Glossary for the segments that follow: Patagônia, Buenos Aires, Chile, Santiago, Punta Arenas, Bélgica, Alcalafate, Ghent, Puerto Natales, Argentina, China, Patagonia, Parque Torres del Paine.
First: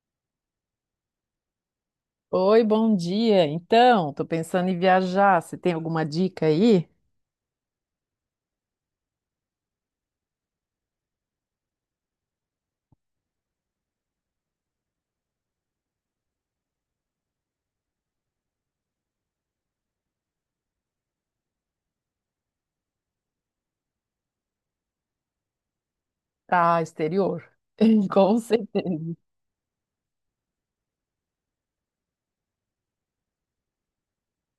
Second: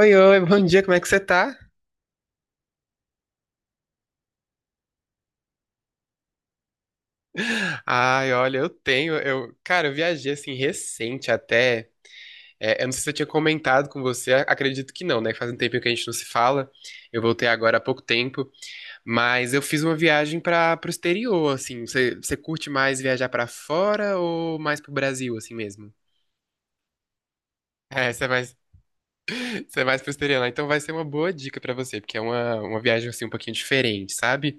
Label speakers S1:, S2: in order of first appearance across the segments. S1: Oi, oi, bom dia, como é que você tá?
S2: Oi, bom dia. Então, tô pensando em viajar. Você tem alguma dica aí?
S1: Ai, olha, cara, eu viajei assim recente até. Eu não sei se eu tinha comentado com você, acredito que não, né? Faz um tempinho que a gente não se fala. Eu voltei agora há pouco tempo, mas eu fiz uma viagem para pro exterior, assim. Você curte mais viajar para fora ou mais pro Brasil, assim mesmo?
S2: Pra exterior?
S1: É, você é
S2: Com
S1: mais,
S2: certeza.
S1: Você é mais pro exterior, né? Então vai ser uma boa dica para você, porque é uma viagem assim um pouquinho diferente, sabe?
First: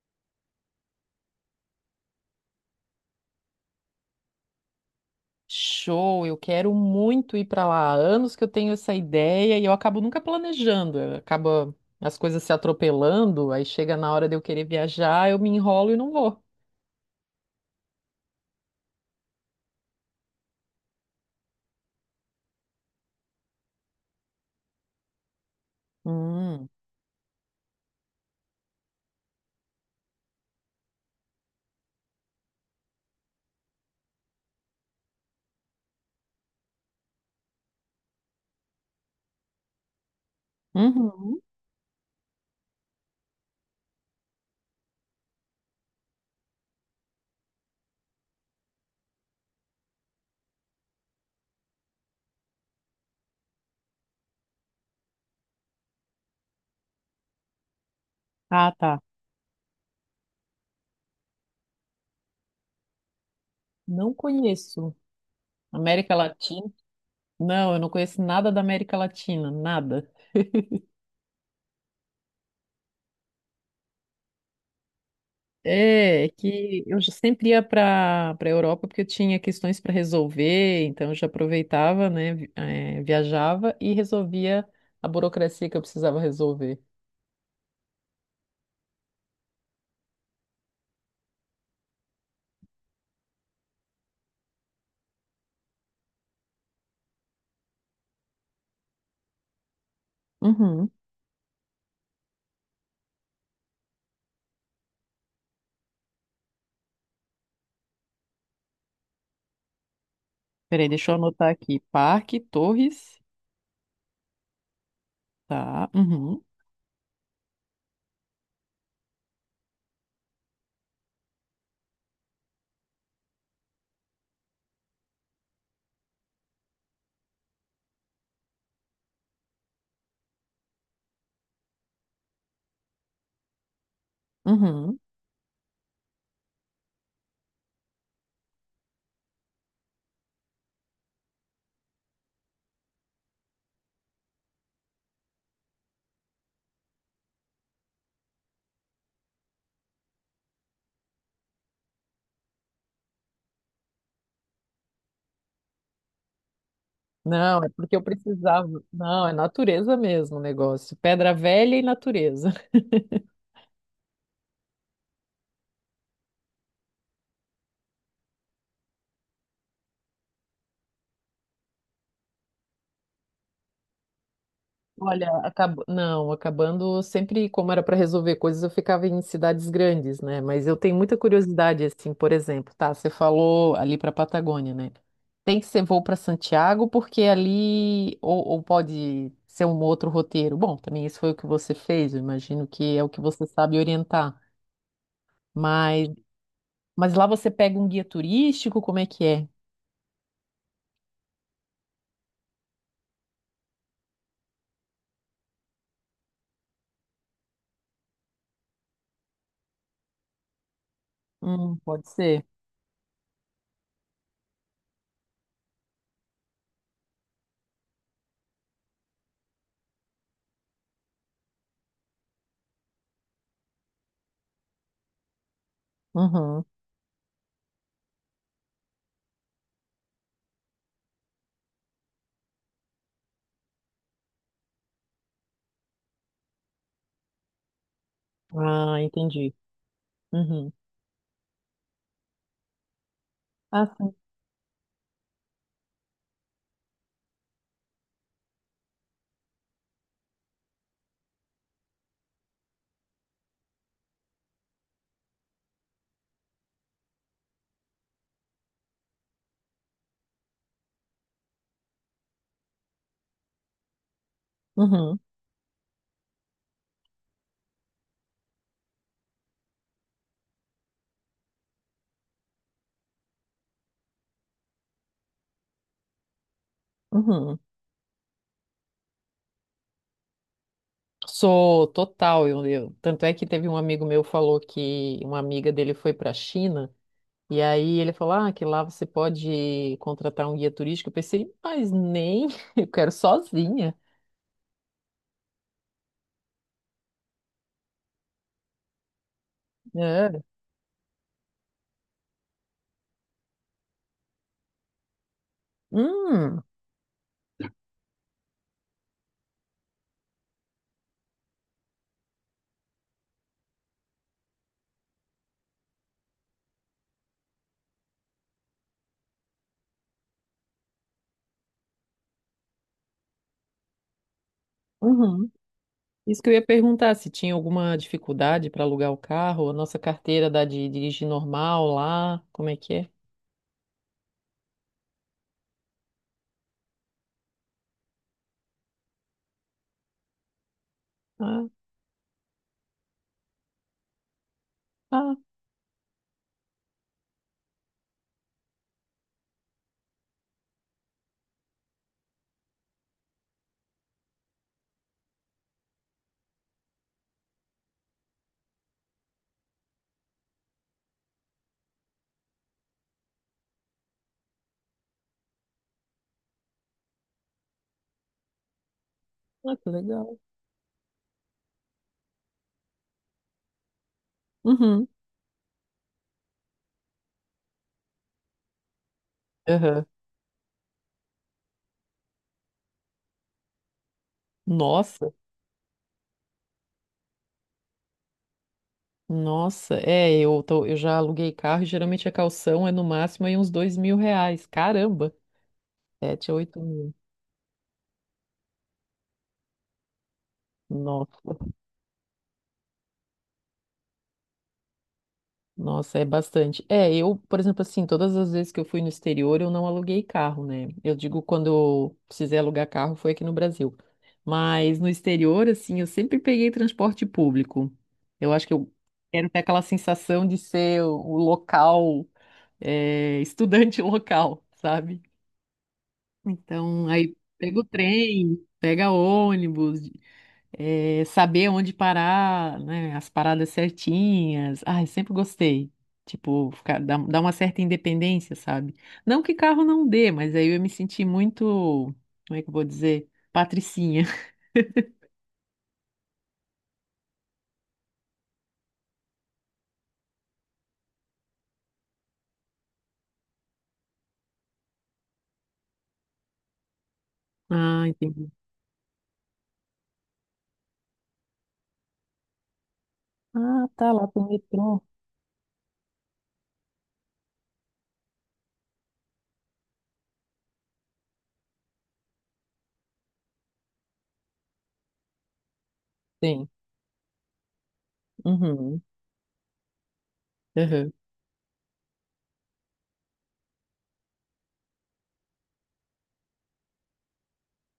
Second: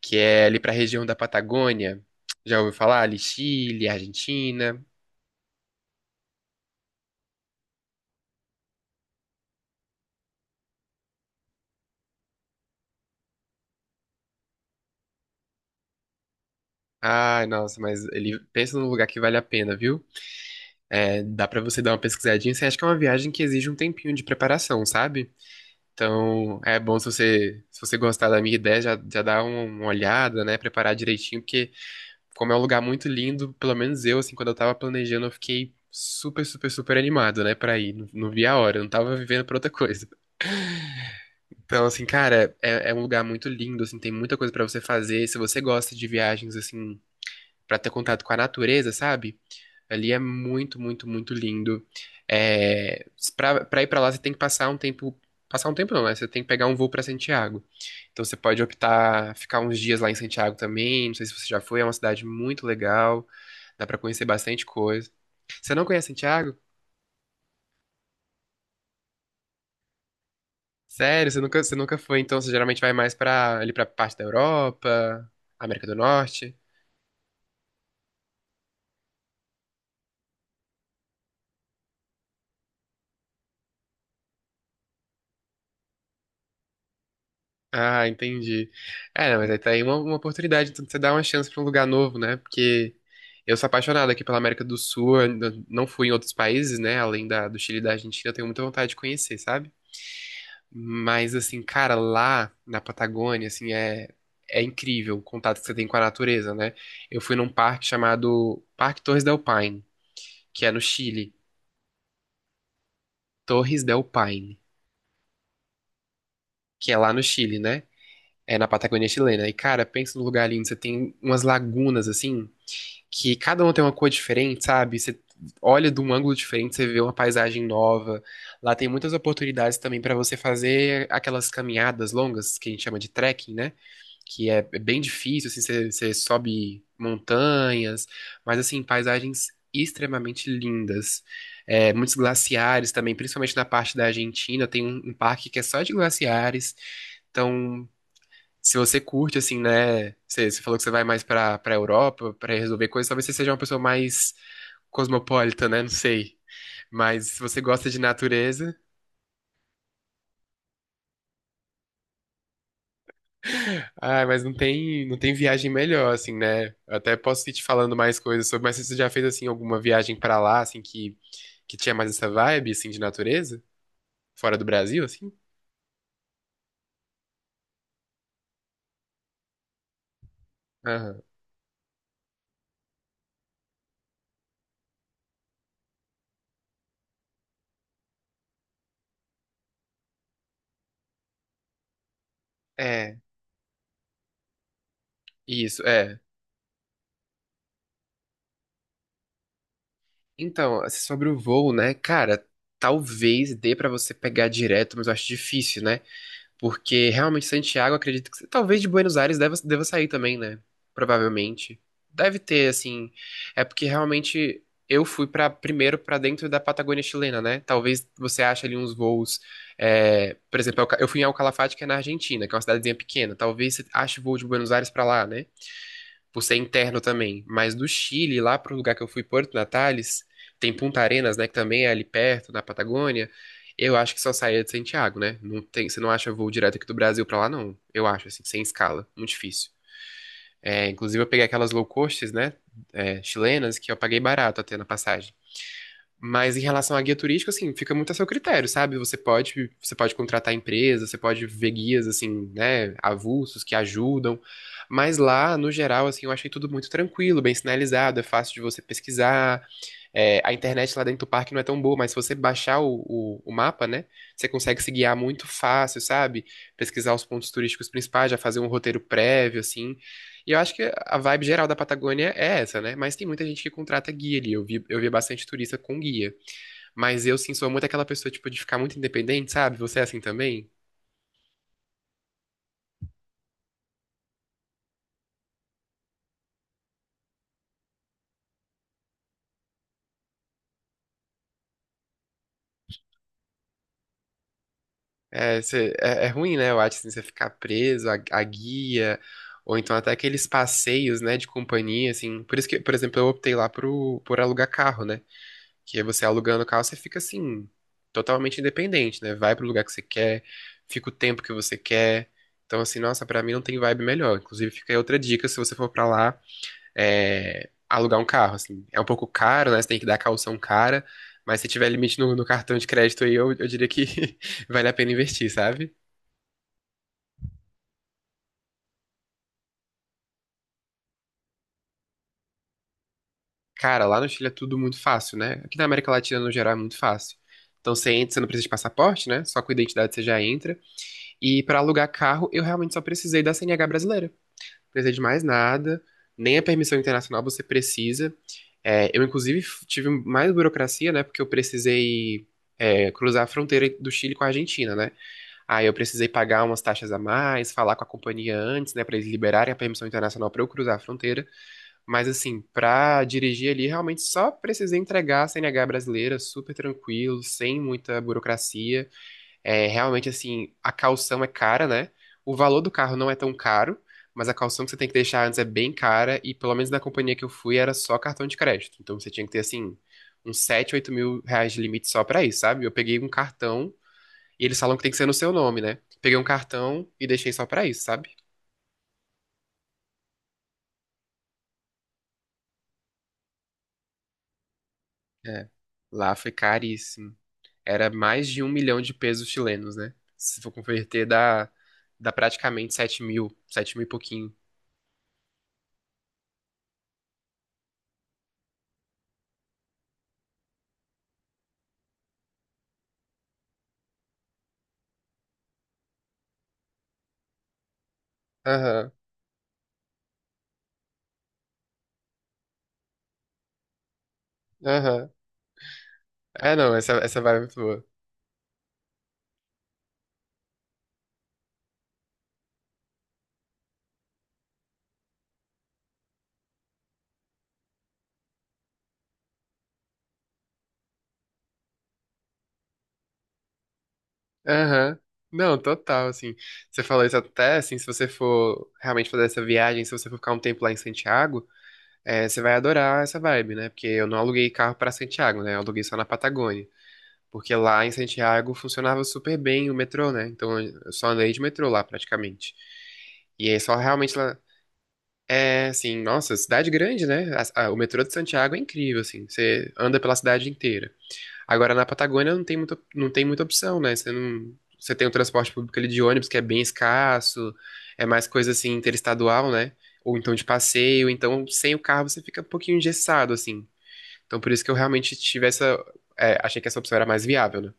S1: Que é ali para a região da Patagônia. Já ouviu falar? Ali Chile, Argentina.
S2: Show, eu quero muito ir para lá. Há anos que eu tenho essa ideia e eu acabo nunca planejando. Acaba as coisas se atropelando, aí chega na hora de eu querer viajar, eu me enrolo e não vou.
S1: Ai, nossa, mas ele pensa num lugar que vale a pena, viu? É, dá para você dar uma pesquisadinha. Você acha que é uma viagem que exige um tempinho de preparação, sabe? Então,
S2: Hum.
S1: é bom se você gostar da minha ideia, já, já dá uma olhada, né? Preparar direitinho, porque como é um lugar muito lindo, pelo menos eu, assim, quando eu tava planejando, eu fiquei super, super, super animado, né, pra ir. Não, não vi a hora, eu não tava vivendo pra outra coisa.
S2: Uhum.
S1: Então, assim, cara, é um lugar muito lindo, assim, tem muita coisa pra você fazer. Se você gosta de viagens, assim, pra ter contato com a natureza, sabe? Ali é muito, muito, muito lindo. É, pra ir pra lá, você tem que passar um tempo. Passar um tempo não, né? Você tem que pegar um voo pra Santiago. Então você pode
S2: Ah, tá.
S1: optar ficar uns dias lá em Santiago também. Não sei se você já foi, é uma cidade muito legal. Dá pra
S2: Não
S1: conhecer bastante
S2: conheço.
S1: coisa. Você não conhece
S2: América
S1: Santiago?
S2: Latina? Não, eu não conheço nada da América Latina, nada.
S1: Sério, você nunca foi, então você geralmente vai mais pra, ali pra parte da Europa, América do
S2: É, é
S1: Norte.
S2: que eu já sempre ia para Europa porque eu tinha questões para resolver, então eu já aproveitava, né, viajava e resolvia a burocracia que eu precisava resolver.
S1: Ah, entendi. É, mas aí tá aí uma oportunidade, então de você dá uma chance pra um lugar novo, né? Porque eu sou apaixonado aqui pela América do Sul, eu ainda não fui em outros países, né? Além do Chile e da Argentina, eu tenho muita vontade de conhecer, sabe?
S2: Uhum.
S1: Mas, assim, cara, lá na Patagônia, assim, é incrível o contato que você tem com a natureza, né? Eu fui num parque chamado Parque Torres del Paine, que é no
S2: Peraí, deixa eu
S1: Chile.
S2: anotar aqui. Parque, Torres,
S1: Torres del Paine,
S2: tá? Uhum.
S1: que é lá no Chile, né? É na Patagônia chilena. E, cara, pensa no lugar lindo. Você tem umas lagunas, assim, que cada uma tem uma cor diferente, sabe? Você olha de um ângulo diferente, você vê uma paisagem nova. Lá tem muitas oportunidades também para você fazer aquelas caminhadas longas que a gente chama de trekking, né? Que é
S2: Uhum.
S1: bem difícil, assim, você sobe montanhas, mas assim, paisagens extremamente lindas. É, muitos glaciares também, principalmente na parte da Argentina, tem um parque que é só de glaciares. Então, se você curte, assim, né? Você, você falou que você vai mais pra Europa pra resolver coisas, talvez você seja uma pessoa mais cosmopolita, né? Não sei. Mas se você
S2: Não, é
S1: gosta
S2: porque
S1: de
S2: eu precisava.
S1: natureza,
S2: Não, é natureza mesmo o negócio. Pedra velha e natureza.
S1: ah, mas não tem, não tem viagem melhor, assim, né? Eu até posso ir te falando mais coisas sobre, mas você já fez, assim, alguma viagem pra lá, assim, que tinha mais essa vibe, assim, de natureza? Fora do Brasil,
S2: Olha,
S1: assim?
S2: não, acabando sempre como era para resolver coisas, eu ficava em cidades grandes, né? Mas eu tenho muita
S1: Aham.
S2: curiosidade, assim, por exemplo, tá? Você falou ali para Patagônia, né? Tem que ser voo para Santiago, porque ali ou pode ser um outro roteiro. Bom, também isso foi o que você fez, eu imagino que é o
S1: É,
S2: que você sabe orientar.
S1: isso,
S2: Mas,
S1: é.
S2: mas lá você pega um guia turístico, como é que é?
S1: Então, assim, sobre o voo, né? Cara, talvez dê pra você pegar direto, mas eu acho difícil, né? Porque realmente Santiago, acredito que talvez de Buenos Aires deva sair também, né? Provavelmente.
S2: Pode
S1: Deve
S2: ser.
S1: ter, assim. É porque realmente eu fui para primeiro para dentro da Patagônia chilena, né? Talvez você ache ali uns voos. É, por exemplo, eu fui em Alcalafate, que é na Argentina, que é uma cidadezinha pequena. Talvez você ache voo de Buenos Aires para lá, né? Por ser
S2: Uhum.
S1: interno também. Mas do Chile, lá pro lugar que eu fui, Porto Natales, tem Punta Arenas, né? Que também é ali perto, na Patagônia. Eu acho que só saía de Santiago, né? Não tem, você não acha voo direto aqui do Brasil pra lá, não. Eu acho, assim, sem
S2: Ah,
S1: escala. Muito
S2: entendi.
S1: difícil.
S2: Uhum.
S1: É, inclusive, eu peguei aquelas low costs, né? É, chilenas,
S2: Ah,
S1: que eu
S2: sim.
S1: paguei barato até na passagem. Mas em relação à guia turística, assim, fica muito a seu critério, sabe? Você pode contratar empresas, você pode ver guias, assim, né, avulsos que ajudam. Mas lá, no geral, assim, eu achei tudo muito tranquilo, bem sinalizado, é fácil de você pesquisar. É, a internet lá dentro do parque não é tão boa, mas se você baixar o mapa, né, você consegue se guiar
S2: Uhum.
S1: muito fácil, sabe? Pesquisar os pontos turísticos principais, já fazer um roteiro prévio, assim. E eu acho que a vibe geral da Patagônia é essa, né? Mas tem muita gente que contrata guia ali. Eu vi bastante turista com guia. Mas eu, sim,
S2: Uhum.
S1: sou muito aquela pessoa, tipo, de ficar muito independente, sabe? Você é assim também?
S2: Sou total, tanto é que teve um amigo meu falou que uma amiga dele foi para a China e aí ele falou ah, que lá você pode contratar um guia turístico. Eu pensei, mas nem, eu quero sozinha.
S1: É, cê- é, é ruim, né? Eu acho, assim, você ficar preso à guia, ou então até
S2: É.
S1: aqueles passeios, né, de companhia, assim. Por isso que, por exemplo, eu optei lá pro, por alugar carro, né? Que aí você alugando
S2: Hum,
S1: o carro, você fica, assim, totalmente independente, né? Vai pro lugar que você quer, fica o tempo que você quer. Então, assim, nossa, pra mim não tem vibe melhor. Inclusive, fica aí outra dica, se você for pra lá, é, alugar um carro, assim. É um pouco caro, né? Você tem que dar caução cara, mas se tiver limite no cartão de crédito aí, eu diria que vale a pena investir,
S2: uhum.
S1: sabe?
S2: Isso que eu ia perguntar, se tinha alguma dificuldade para alugar o carro, a nossa carteira dá de dirigir normal lá, como é que é?
S1: Cara, lá no Chile é tudo muito fácil, né? Aqui na América Latina, no geral, é muito fácil. Então você entra, você não precisa de passaporte, né? Só com identidade você já entra. E
S2: Ah,
S1: pra alugar carro, eu realmente só precisei da CNH brasileira. Não precisei de
S2: ah,
S1: mais nada, nem a permissão internacional você precisa. É, eu, inclusive, f- tive mais burocracia, né? Porque eu precisei, é, cruzar a fronteira do Chile com a Argentina, né? Aí eu precisei pagar umas taxas a mais, falar com a companhia antes, né, pra eles liberarem a permissão internacional pra eu cruzar a fronteira. Mas assim, pra dirigir ali, realmente só precisei entregar a CNH brasileira, super tranquilo, sem muita burocracia.
S2: ah,
S1: É,
S2: que
S1: realmente
S2: legal.
S1: assim, a caução é cara, né? O valor do carro não é tão caro, mas a caução que você tem
S2: Uhum.
S1: que deixar antes é bem cara e pelo menos na companhia que eu fui era só cartão de crédito. Então você tinha que ter assim
S2: Aham.
S1: uns 7, 8 mil reais de limite só pra isso, sabe? Eu peguei um cartão e eles falam que tem que ser
S2: Nossa.
S1: no seu nome, né? Peguei um cartão e deixei só pra isso, sabe?
S2: Nossa, é, eu, eu já aluguei carro e geralmente a calção é no máximo aí uns R$ 2.000. Caramba,
S1: É. Lá
S2: sete,
S1: foi
S2: a oito mil.
S1: caríssimo. Era mais de um milhão de pesos chilenos, né? Se for converter,
S2: Nossa,
S1: dá, dá praticamente sete mil, sete mil e pouquinho.
S2: nossa, é bastante. É, eu, por exemplo, assim, todas as vezes que eu fui no exterior, eu não aluguei carro, né? Eu digo quando eu precisei alugar carro foi aqui no Brasil. Mas no exterior, assim, eu sempre peguei transporte público. Eu acho que eu
S1: Aham,
S2: quero ter aquela sensação de ser o local, é, estudante local, sabe?
S1: aham. É, não,
S2: Então,
S1: essa,
S2: aí
S1: essa vibe é muito
S2: pega o
S1: boa.
S2: trem, pega ônibus, saber onde parar, né, as paradas certinhas. Ai, sempre gostei. Tipo, dá uma certa independência, sabe? Não que carro não dê, mas aí eu me senti muito, como é que eu vou dizer? Patricinha.
S1: Aham. Não, total, assim. Você, falou isso até, assim, se você for realmente fazer essa viagem, se você for ficar um tempo lá em Santiago, é, você vai adorar essa vibe, né? Porque eu não aluguei carro pra Santiago, né? Eu aluguei só na Patagônia. Porque lá
S2: Ah,
S1: em
S2: entendi.
S1: Santiago funcionava super bem o metrô, né? Então eu só andei de metrô lá praticamente. E aí
S2: Ah,
S1: só
S2: tá, lá
S1: realmente
S2: tem
S1: lá.
S2: metrô.
S1: É assim, nossa, cidade grande, né? O metrô de Santiago é incrível, assim. Você anda pela cidade inteira. Agora na Patagônia não tem muita, não tem muita opção, né? Você não, você tem o transporte público ali de ônibus que é
S2: Tem.
S1: bem escasso, é mais coisa assim
S2: Uhum.
S1: interestadual, né? Ou então de
S2: Uhum.
S1: passeio, então sem o carro você fica um pouquinho engessado, assim. Então por isso que eu realmente tive essa, é, achei que essa opção era mais viável, né?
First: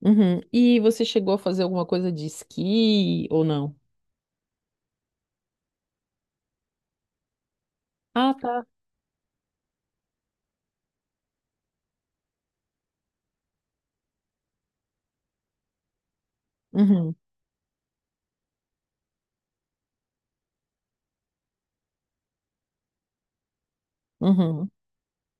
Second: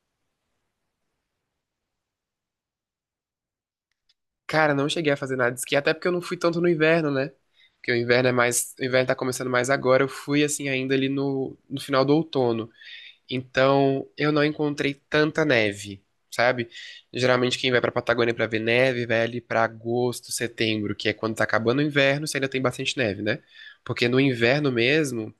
S2: Uhum. E você chegou a fazer alguma coisa de esqui ou não?
S1: Cara, não cheguei a fazer nada de esqui, até porque eu não fui tanto no inverno, né? Porque o inverno é
S2: Ah, tá.
S1: mais, o inverno tá começando mais agora. Eu fui assim ainda ali no, no final do outono. Então, eu não encontrei tanta neve, sabe?
S2: Uhum.
S1: Geralmente quem vai pra Patagônia pra ver neve, vai ali pra agosto, setembro, que é quando tá acabando o inverno, se ainda tem bastante neve, né? Porque no inverno
S2: Uhum.
S1: mesmo,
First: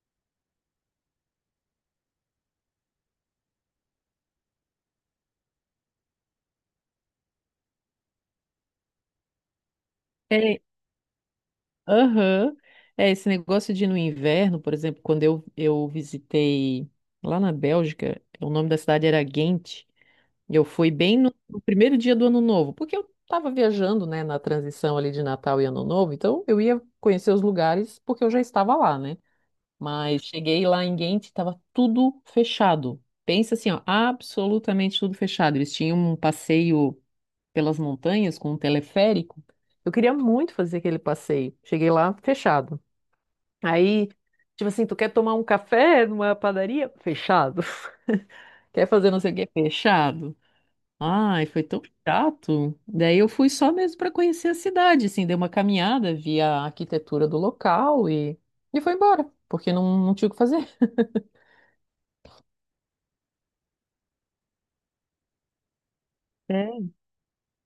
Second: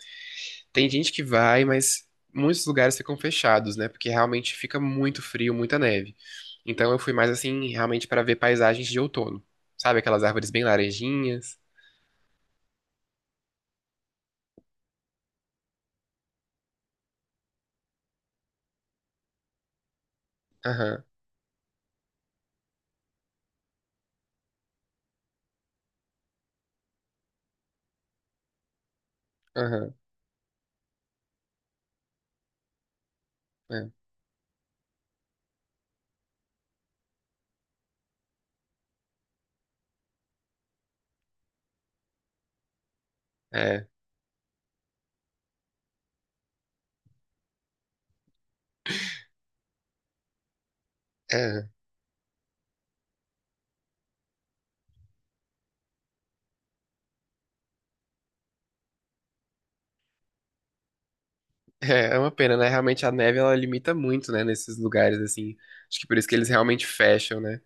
S1: tem gente que vai, mas muitos lugares ficam fechados, né? Porque realmente fica muito frio, muita neve. Então eu fui mais assim, realmente para ver paisagens de outono. Sabe aquelas árvores
S2: É,
S1: bem laranjinhas?
S2: aham. É, esse negócio de ir no inverno, por exemplo, quando eu visitei lá na Bélgica, o nome da cidade era Ghent, e eu fui
S1: Aham,
S2: bem no primeiro dia do Ano Novo, porque eu estava viajando, né, na transição ali de Natal e Ano Novo, então eu ia conhecer os lugares porque eu já estava lá, né?
S1: aham,
S2: Mas cheguei lá em Ghent, estava tudo fechado. Pensa assim, ó, absolutamente tudo fechado. Eles tinham um passeio pelas montanhas com um teleférico. Eu queria muito fazer aquele passeio. Cheguei lá fechado.
S1: é, é,
S2: Aí, tipo assim, tu quer tomar um café numa padaria? Fechado. Quer fazer não sei o quê? Fechado. Ai, foi
S1: é.
S2: tão chato. Daí eu fui só mesmo para conhecer a cidade, assim, dei uma caminhada, vi a arquitetura do local e, foi embora, porque não tinha o que fazer.
S1: É uma pena, né? Realmente a neve ela limita muito, né? Nesses lugares assim. Acho que por isso que eles realmente
S2: É.
S1: fecham, né?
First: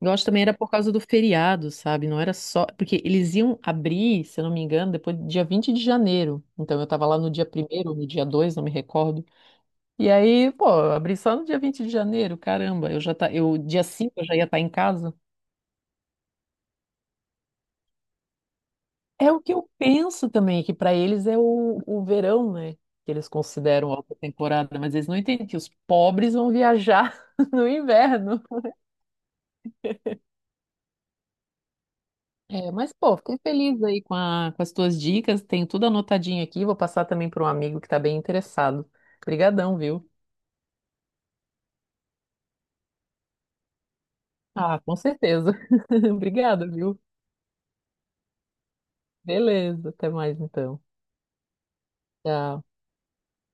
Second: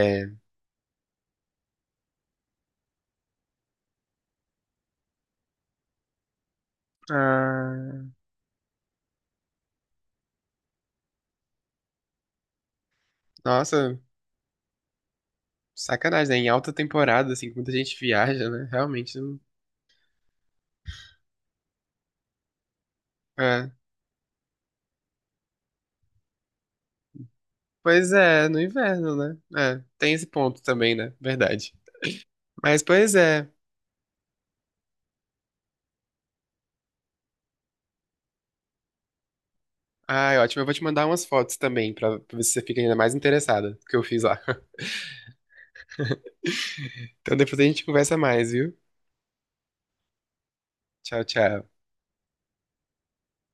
S2: Eu acho também era por causa do feriado, sabe? Não era só. Porque eles iam abrir, se eu não me engano, depois do dia 20 de janeiro. Então eu tava lá no dia primeiro ou
S1: Ah,
S2: no dia 2, não me recordo. E aí, pô, eu abri só no dia 20 de janeiro, caramba, eu dia
S1: nossa,
S2: 5 eu já ia estar em casa.
S1: sacanagem, né? Em alta temporada, assim, que muita gente viaja, né? Realmente
S2: É
S1: não.
S2: o que eu penso também, que para eles é o verão, né? Que eles
S1: É.
S2: consideram alta temporada, mas eles não entendem que os pobres vão viajar no
S1: Pois
S2: inverno.
S1: é, no inverno, né? É, tem esse ponto também, né? Verdade.
S2: É,
S1: Mas
S2: mas,
S1: pois
S2: pô, fiquei
S1: é.
S2: feliz aí com, com as tuas dicas, tenho tudo anotadinho aqui, vou passar também para um amigo que tá bem interessado. Obrigadão, viu?
S1: Ai, ótimo. Eu vou te mandar umas fotos também, pra ver se você fica ainda mais interessada do que eu fiz lá.
S2: Ah, com certeza. Obrigada, viu?
S1: Então depois a gente conversa mais, viu?
S2: Beleza, até mais então.
S1: Tchau, tchau.
S2: Tchau.